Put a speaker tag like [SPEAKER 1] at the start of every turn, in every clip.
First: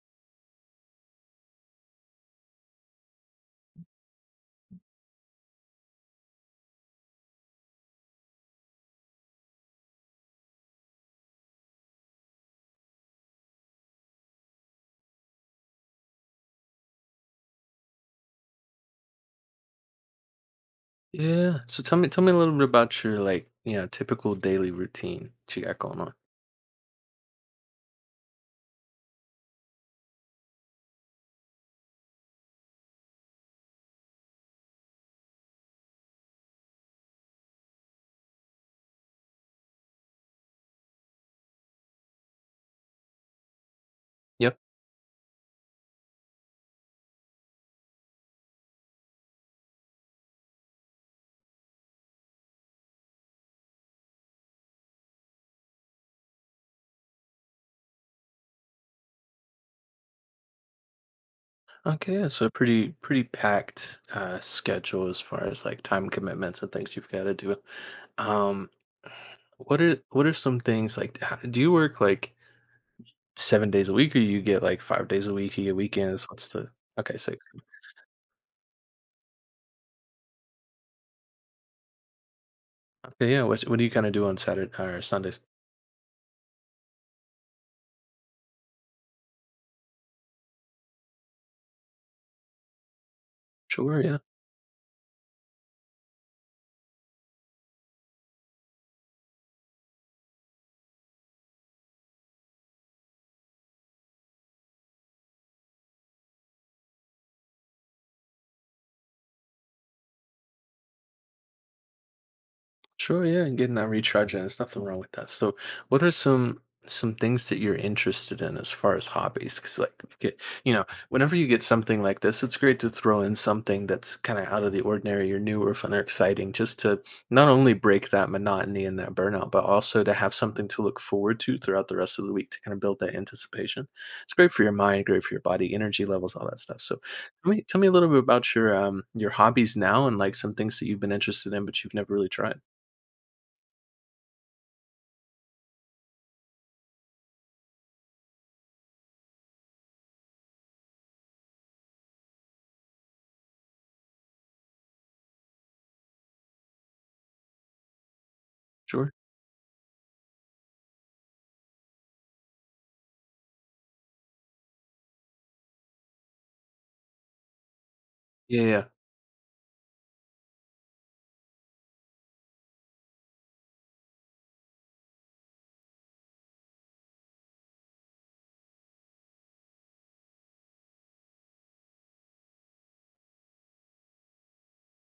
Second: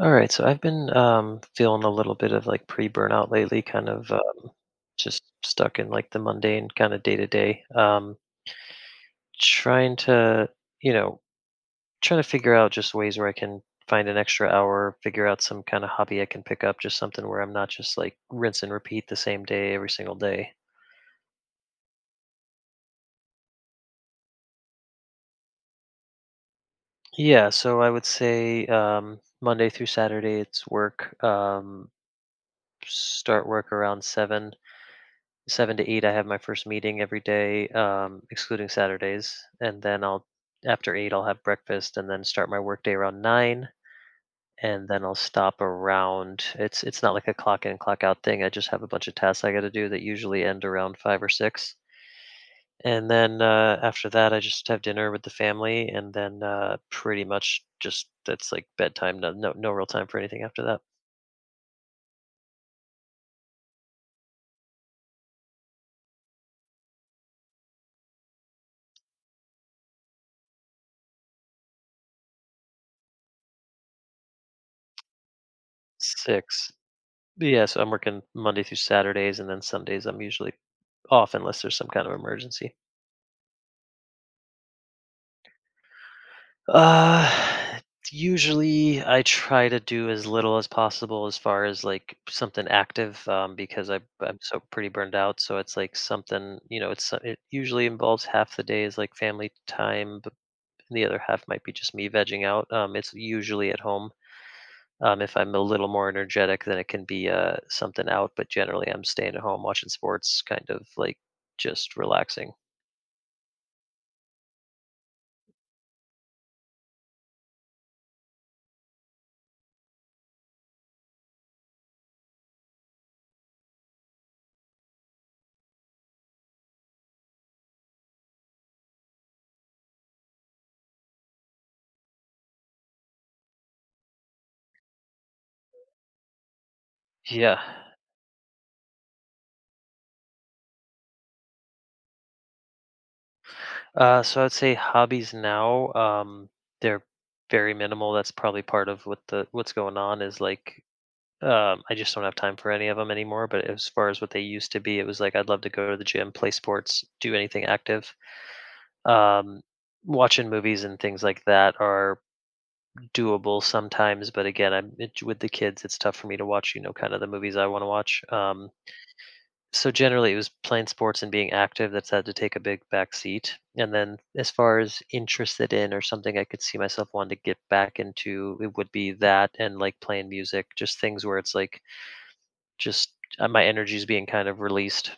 [SPEAKER 1] All right, so I've been feeling a little bit of like pre-burnout lately, kind of just stuck in like the mundane kind of day to day. Trying to, you know, trying to figure out just ways where I can find an extra hour, figure out some kind of hobby I can pick up, just something where I'm not just like rinse and repeat the same day every single day.
[SPEAKER 2] Yeah. So tell me a little bit about your like, you know, typical daily routine that you got going on.
[SPEAKER 1] Yeah, so I would say Monday through Saturday it's work. Start work around seven 7 to 8. I have my first meeting every day, excluding Saturdays, and then I'll after 8 I'll have breakfast and then start my workday around 9.
[SPEAKER 2] Yep.
[SPEAKER 1] And then I'll stop around it's not like a clock in clock out thing. I just have a bunch of tasks I got to do that usually end around 5 or 6. And then after that I just have dinner with the family, and then pretty much just that's like bedtime. No, no, no real time for anything after that.
[SPEAKER 2] Okay, yeah. So pretty packed schedule as far as like time commitments and things you've got to do. Um what are some things like how, do you work like 7 days a week or you get like 5 days a week, you get weekends? What's the
[SPEAKER 1] 6.
[SPEAKER 2] Okay, so
[SPEAKER 1] Yeah, so I'm working Monday through Saturdays, and then Sundays I'm usually off unless there's some kind of emergency.
[SPEAKER 2] okay, yeah, what do you kind of do on Saturday or Sundays?
[SPEAKER 1] Uh, usually I try to do as little as possible as far as like something active, because I
[SPEAKER 2] Sure, yeah.
[SPEAKER 1] I'm so pretty burned out. So it's like something you know, it's so- it usually involves half the day is like family time, but the other half might be just me vegging out. It's usually at home. If I'm a little more energetic, then it can be something out. But generally, I'm staying at home watching sports, kind of like just relaxing.
[SPEAKER 2] Sure, yeah, and getting that recharge in, there's nothing wrong with that. So, what are some things that you're interested in as far as hobbies? Because, like, you get, you know, whenever you get something like this, it's great to throw in something that's kind of out of the ordinary or new or fun or exciting, just to not only break that monotony and that burnout, but also to have something to look forward to throughout the rest of the week to kind of build that anticipation. It's great for your mind, great for your body, energy levels, all that stuff. So, tell
[SPEAKER 1] Yeah.
[SPEAKER 2] me, tell me a little bit about your hobbies now and like some things that you've been interested in but you've never really tried.
[SPEAKER 1] So I'd say hobbies now, they're very minimal. That's probably part of what's going on is like I just don't have time for any of them anymore. But as far as what they used to be, it was like I'd love to go to the gym, play sports, do anything active.
[SPEAKER 2] Sure.
[SPEAKER 1] Um, watching movies and things like that are doable sometimes, but again, I'm it, with the kids. It's tough for me to watch, kind of the movies I want to watch.
[SPEAKER 2] Yeah, yeah,
[SPEAKER 1] Um,
[SPEAKER 2] yeah.
[SPEAKER 1] so generally, it was playing sports and being active that's had to take a big back seat. And then, as far as interested in or something I could see myself wanting to get back into, it would be that and like playing music, just things where it's like just my energy is being kind of released.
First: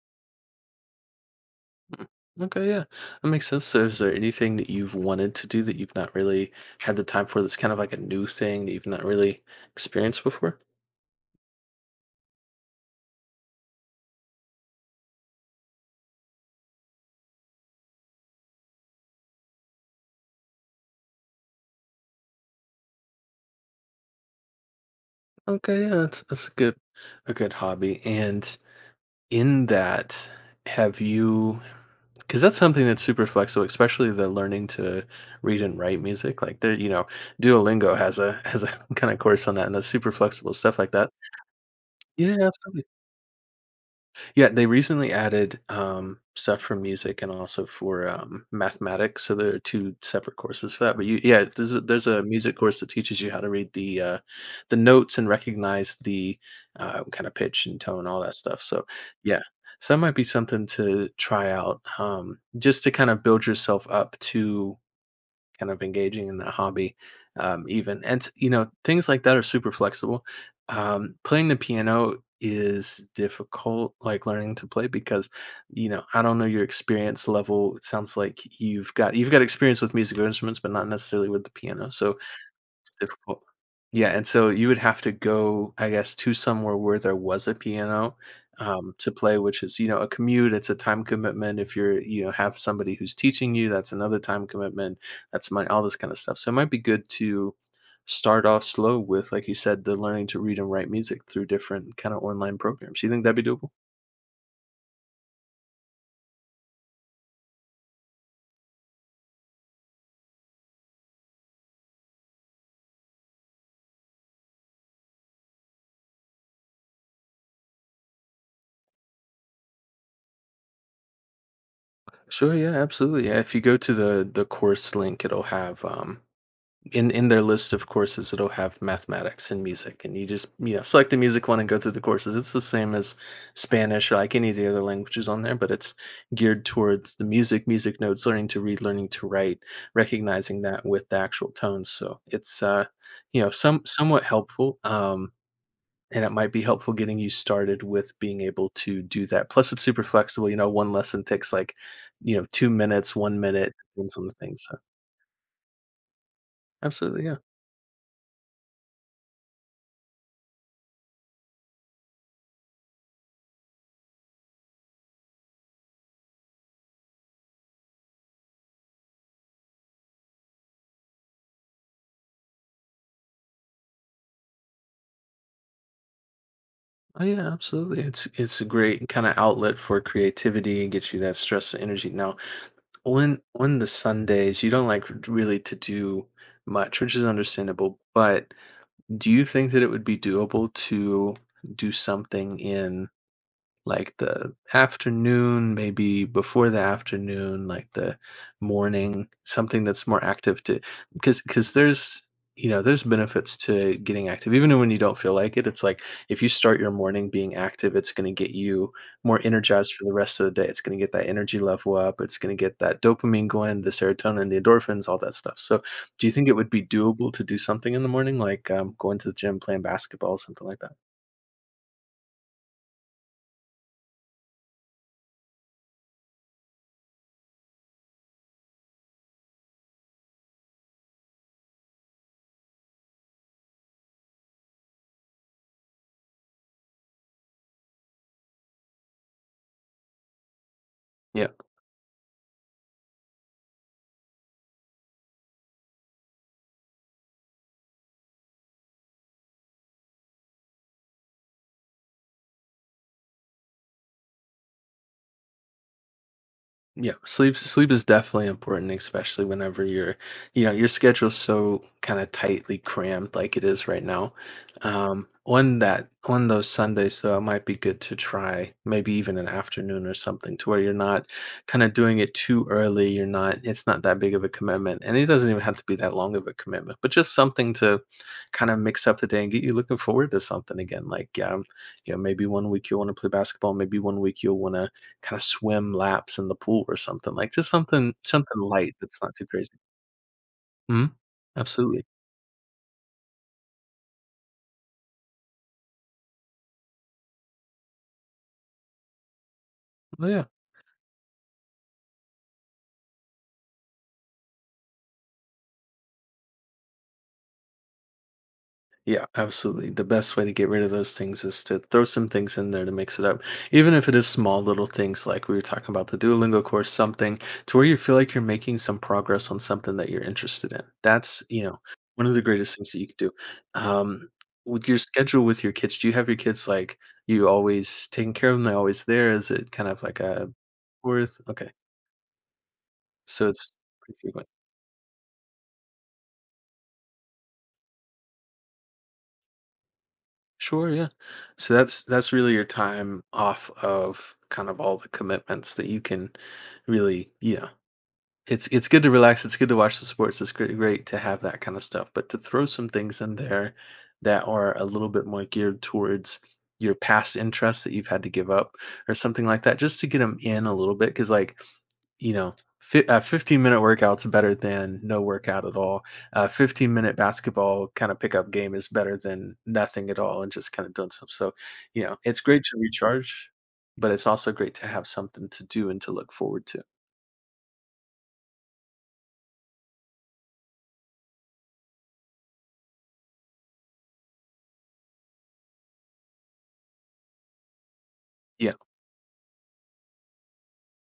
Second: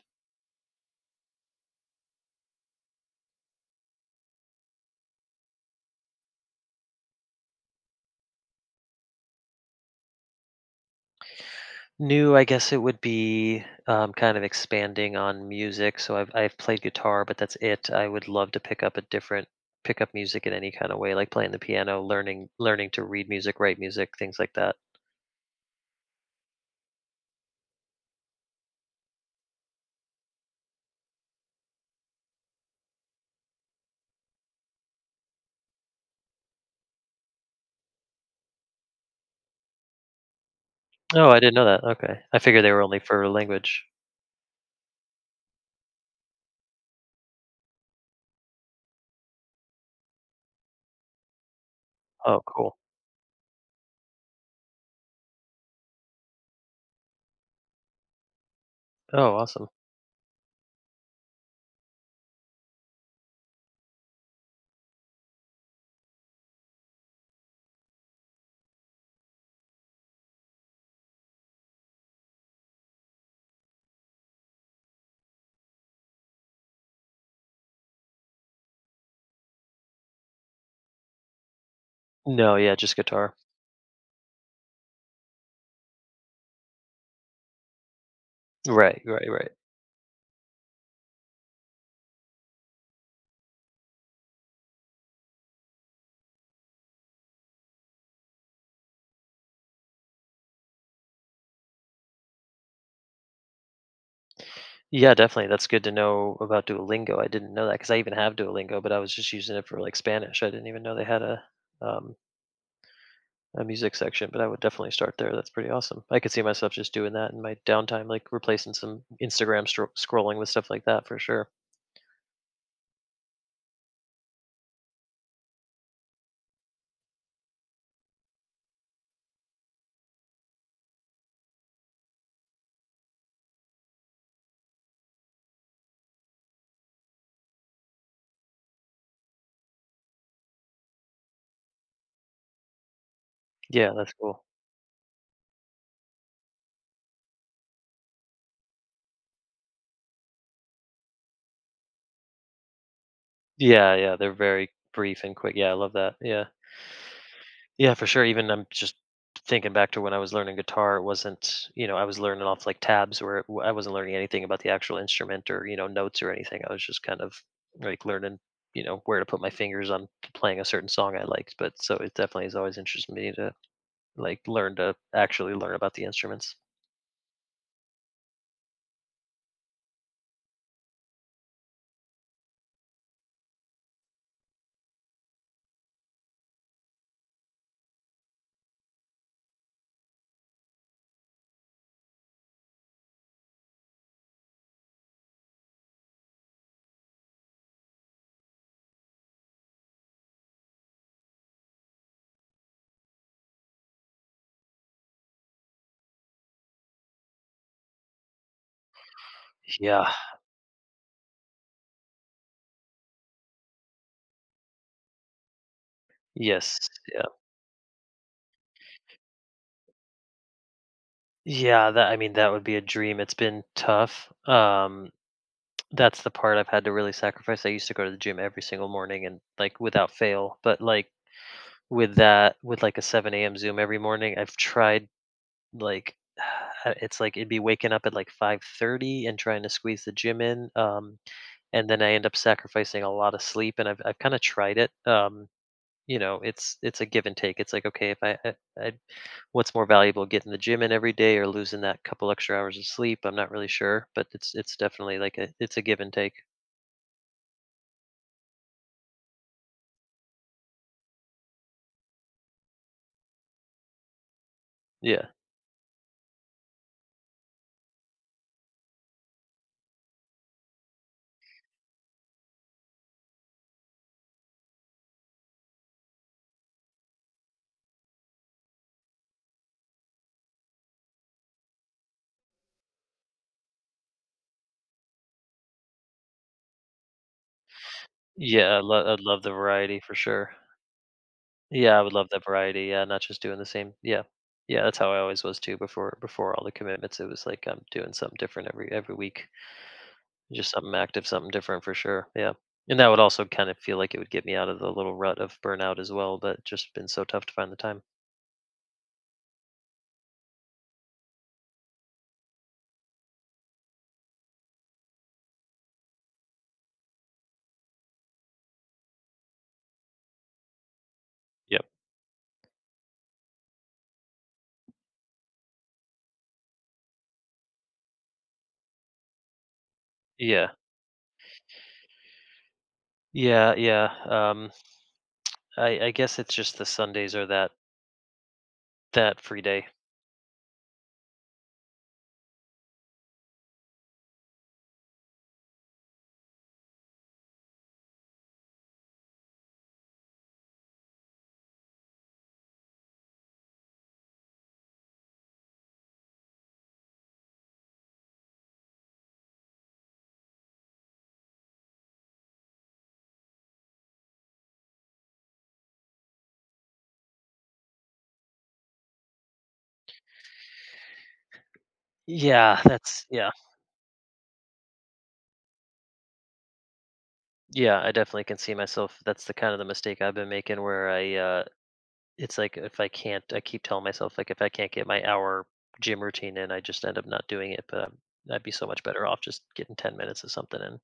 [SPEAKER 2] Mm, mm, okay, yeah. That makes sense. So is there anything that you've wanted to do that you've not really had the time for that's kind of like a new thing that you've not really experienced before?
[SPEAKER 1] New, I guess it would be kind of expanding on music. So I've played guitar, but that's it. I would love to pick up music in any kind of way, like playing the piano, learning to read music, write music, things like that.
[SPEAKER 2] Okay, yeah, that's a good hobby. And in that, have you Because that's something that's super flexible, especially the learning to read and write music. Like there, you know, Duolingo has a kind of course on that, and that's super flexible stuff like that.
[SPEAKER 1] Oh, I didn't know that. Okay,
[SPEAKER 2] Yeah,
[SPEAKER 1] I figured they were
[SPEAKER 2] absolutely.
[SPEAKER 1] only for language.
[SPEAKER 2] Yeah, they recently added stuff for music and also for mathematics. So there are two separate courses for that. But you, yeah, there's a
[SPEAKER 1] Oh,
[SPEAKER 2] music
[SPEAKER 1] cool.
[SPEAKER 2] course that teaches you how to read the notes and recognize the kind of pitch and tone, all that stuff. So
[SPEAKER 1] Oh,
[SPEAKER 2] yeah,
[SPEAKER 1] awesome.
[SPEAKER 2] so that might be something to try out, just to kind of build yourself up to kind of engaging in that hobby, even and you know things like that are super flexible, playing the piano is difficult like learning to play because you know I don't know your experience level. It sounds like you've got experience with musical instruments but not necessarily with the piano, so
[SPEAKER 1] No, yeah,
[SPEAKER 2] it's
[SPEAKER 1] just guitar.
[SPEAKER 2] difficult. Yeah, and so you would have to go, I guess, to somewhere where there was a piano,
[SPEAKER 1] Right,
[SPEAKER 2] to
[SPEAKER 1] right,
[SPEAKER 2] play,
[SPEAKER 1] right.
[SPEAKER 2] which is, you know, a commute, it's a time commitment. If you're, you know, have somebody who's teaching you, that's another time commitment. That's money, all this kind of stuff. So it might be good to start off slow with, like you said, the learning to read and write music through different kind of online programs. You think that'd be doable?
[SPEAKER 1] Yeah, definitely. That's good to know about Duolingo. I didn't know that because I even have Duolingo, but I was just using it for like Spanish. I didn't even know they had um, a music section, but I would definitely start there. That's pretty awesome. I could see myself just doing that in my downtime, like replacing some Instagram stro scrolling with stuff like that for sure.
[SPEAKER 2] Sure, yeah, absolutely. Yeah, if you go to the course link, it'll have in their list of courses it'll have mathematics and music, and you just, you know, select the music one and go through the courses. It's the same as Spanish or like any of the other languages on there, but it's geared towards the music, music notes, learning to read, learning to write, recognizing that with the actual tones. So it's you know,
[SPEAKER 1] Yeah, that's
[SPEAKER 2] somewhat
[SPEAKER 1] cool.
[SPEAKER 2] helpful. And it might be helpful getting you started with being able to do that, plus it's super flexible. You know, one lesson takes like, you know, 2 minutes, one minute,
[SPEAKER 1] Yeah, yeah,
[SPEAKER 2] depends on
[SPEAKER 1] they're
[SPEAKER 2] the thing.
[SPEAKER 1] very
[SPEAKER 2] So
[SPEAKER 1] brief and quick. Yeah, I love that. Yeah.
[SPEAKER 2] absolutely, yeah.
[SPEAKER 1] Yeah, for sure. Even I'm just thinking back to when I was learning guitar, it wasn't, I was learning off like tabs where I wasn't learning anything about the actual instrument or, notes or anything. I was just kind of like learning, where to put my fingers on playing a certain song I liked. But so it definitely has always interested me to actually learn about the instruments.
[SPEAKER 2] Oh yeah, absolutely. It's a great kind of outlet for creativity and gets you that stress and energy. Now, on the Sundays, you don't like really to do much, which is understandable. But do you think that it would be doable to do something in like the afternoon, maybe before the afternoon, like the morning, something that's more active to because there's you know there's benefits to getting active even when you don't feel like it. It's like if you start your morning being active it's going to get you more energized for
[SPEAKER 1] Yeah.
[SPEAKER 2] the rest of the day, it's going to get that energy level up, it's going to get that dopamine going, the serotonin, the endorphins, all that stuff. So do you think it would
[SPEAKER 1] Yes.
[SPEAKER 2] be
[SPEAKER 1] Yeah.
[SPEAKER 2] doable to do something in the morning, like going to the gym, playing basketball, something like that?
[SPEAKER 1] Yeah. That, I mean, that would be a dream. It's been tough. That's the part I've had to really sacrifice. I used to go to the gym every single morning and like without fail, but like with that, with like a 7 a.m. Zoom every morning, I've tried like it's like it'd be waking up at like 5:30 and trying to squeeze the gym in
[SPEAKER 2] Yeah.
[SPEAKER 1] and then I end up sacrificing a lot of sleep, and I've kind of tried it. It's a give and take. It's like, okay, if I what's more valuable, getting the gym in every day or losing that couple extra hours of sleep? I'm not really sure, but it's definitely like a it's a give and take.
[SPEAKER 2] Yeah, sleep is definitely important, especially whenever you're, you know, your schedule's so kind of tightly crammed like it is right now.
[SPEAKER 1] Yeah.
[SPEAKER 2] On that on those Sundays though, it might be good to try maybe even an afternoon or something to where you're not kind of doing it too early. You're not it's not that big of a commitment, and it doesn't even have to be that long of a commitment, but just something to kind of mix up the day and get you looking forward to something again. Like, you know, maybe one week you'll want to play basketball, maybe one week you'll want to kind of swim laps in the pool or something, like, just something
[SPEAKER 1] Yeah, i
[SPEAKER 2] light
[SPEAKER 1] lo- i'd
[SPEAKER 2] that's not
[SPEAKER 1] love
[SPEAKER 2] too
[SPEAKER 1] the
[SPEAKER 2] crazy.
[SPEAKER 1] variety for sure.
[SPEAKER 2] Mhm.
[SPEAKER 1] Yeah, I
[SPEAKER 2] Absolutely.
[SPEAKER 1] would love that variety. Yeah, not just doing the same. Yeah. Yeah, that's how I always was too, before all the commitments. It was like I'm doing something different every week.
[SPEAKER 2] Oh, yeah.
[SPEAKER 1] Just something active, something different for sure. Yeah. And that would also kind of feel like it would get me out of the little rut of burnout as well, but just been so tough to find the time.
[SPEAKER 2] Yeah, absolutely. The best way to get rid of those things is to throw some things in there to mix it up, even if it is small little things like we were talking about the Duolingo course, something to where you feel like you're making some progress on something that you're interested in. That's, you know,
[SPEAKER 1] Yep.
[SPEAKER 2] one of the greatest things that you could do. Um, with your schedule with your kids, do you have your kids, like, you always taking care of them? 'Em, they're always there? Is it kind of like a
[SPEAKER 1] Yeah.
[SPEAKER 2] worth okay. So it's
[SPEAKER 1] Yeah, yeah.
[SPEAKER 2] pretty frequent.
[SPEAKER 1] I guess it's just the Sundays are that free day.
[SPEAKER 2] Sure, yeah. So that's really your time off of kind of all the commitments that you can really, you know, it's good to relax, it's good to watch the sports, it's great, great to have that kind of stuff, but to throw some things in there that are a little bit more geared towards your past interests that you've had to give up or something like that just to get them in a little bit. Because like, you know, 15-minute workouts better than no workout at all. 15-minute basketball kind of pickup game is better than nothing at all and just kind of doing some. So, you know, it's great to
[SPEAKER 1] Yeah, that's, yeah,
[SPEAKER 2] recharge, but it's also great to have something to do and to look forward to.
[SPEAKER 1] yeah. I definitely can see myself. That's the kind of the mistake I've been making where I, it's like if I can't, I keep telling myself like if I can't get my hour gym routine in, I just end up not doing it. But I'd be
[SPEAKER 2] Yeah.
[SPEAKER 1] so much better off just getting 10 minutes of something in.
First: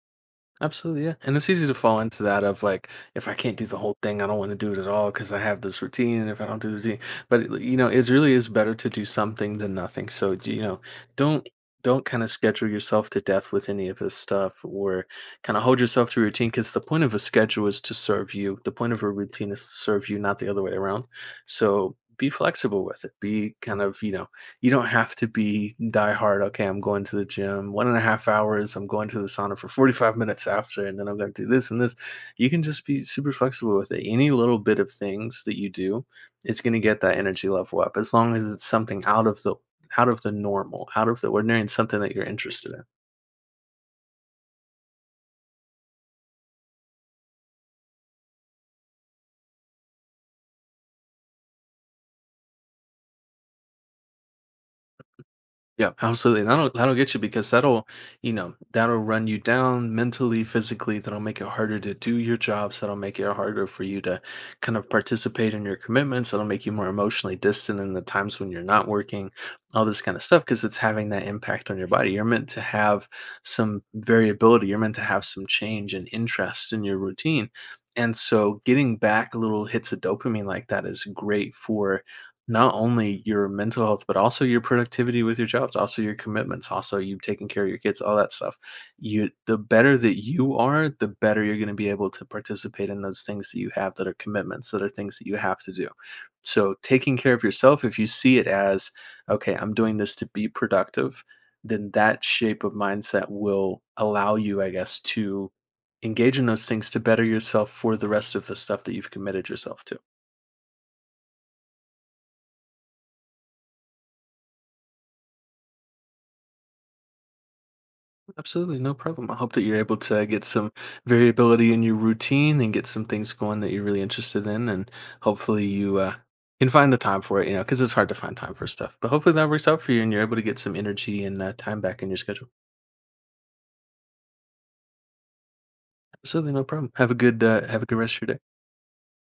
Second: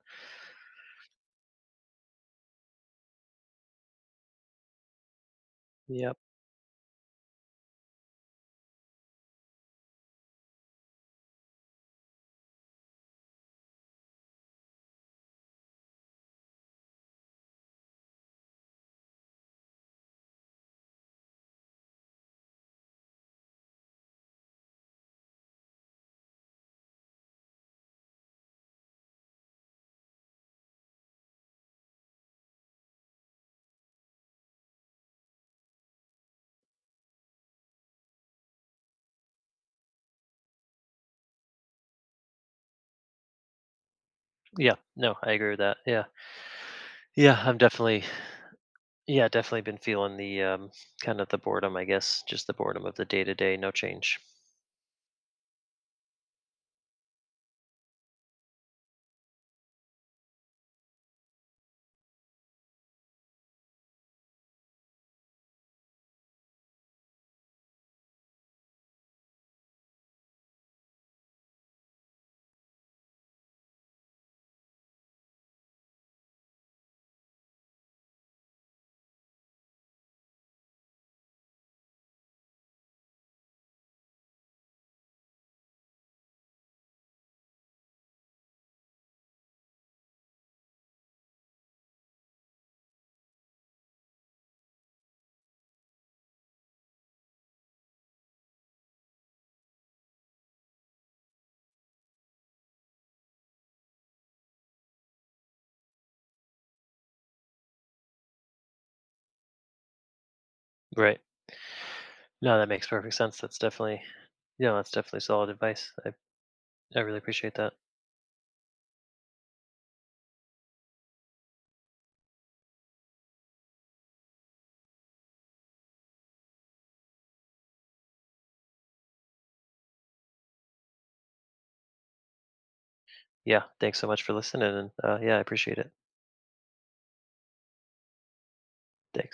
[SPEAKER 2] Absolutely, yeah, and it's easy to fall into that of like, if I can't do the whole thing, I don't want to do it at all because I have this
[SPEAKER 1] Yep.
[SPEAKER 2] routine, and if I don't do the routine, but it, you know, it really is better to do something than nothing. So do you know, don't don't kind of schedule yourself to death with any of this stuff, or kind of hold yourself to a routine, because the point of a schedule is to serve you. The point of a routine is to serve you, not the other way around. So be flexible with it. Be kind of you know you don't have to be die hard. Okay, I'm going to the gym 1.5 hours. I'm going to the sauna for 45 minutes after, and then I'm going to do this and this. You can just be super flexible with it. Any little bit of things that you do, it's going to get that energy level up as long as it's something out of the normal, out of the ordinary, and something that you're interested in.
[SPEAKER 1] Yeah. No, I agree with that. Yeah. Yeah. I'm definitely, yeah, definitely been feeling the kind of the boredom. I guess just the boredom of the day to day, no change.
[SPEAKER 2] Yeah, absolutely. And that'll get you because that'll, you know, that'll run you down mentally, physically, that'll make it harder to do your jobs, that'll make it harder for you to kind of participate in your commitments, that'll make you more emotionally distant in the times when you're not working, all this kind of stuff because it's having that impact on your body. You're meant to have some variability, you're meant to have some change and interest in your routine. And so getting back little hits of dopamine like that is great for not only your mental health, but also your productivity with your jobs, also your commitments, also you taking care of your kids, all that stuff. You the better that you are, the better you're gonna be able to participate in those things that you have that are commitments, that are things that you have to do. So taking care of yourself, if you see it as, okay, I'm doing this to be productive, then that shape of mindset will allow you, I guess, to engage in those things to better yourself for the rest of the stuff that you've committed yourself to.
[SPEAKER 1] Right. No, that makes perfect sense. That's definitely solid advice. I really appreciate that.
[SPEAKER 2] Absolutely, no problem. I hope that you're able to get some variability in your routine and get some things going that you're really interested in, and hopefully you can find the time for it. You know, because it's hard to find time for stuff, but hopefully that works out for you, and you're able to get some energy and time back in your schedule.
[SPEAKER 1] Yeah. Thanks so much for listening. And yeah, I appreciate it.
[SPEAKER 2] Absolutely, no problem. Have a good rest of your day.
[SPEAKER 1] Thanks.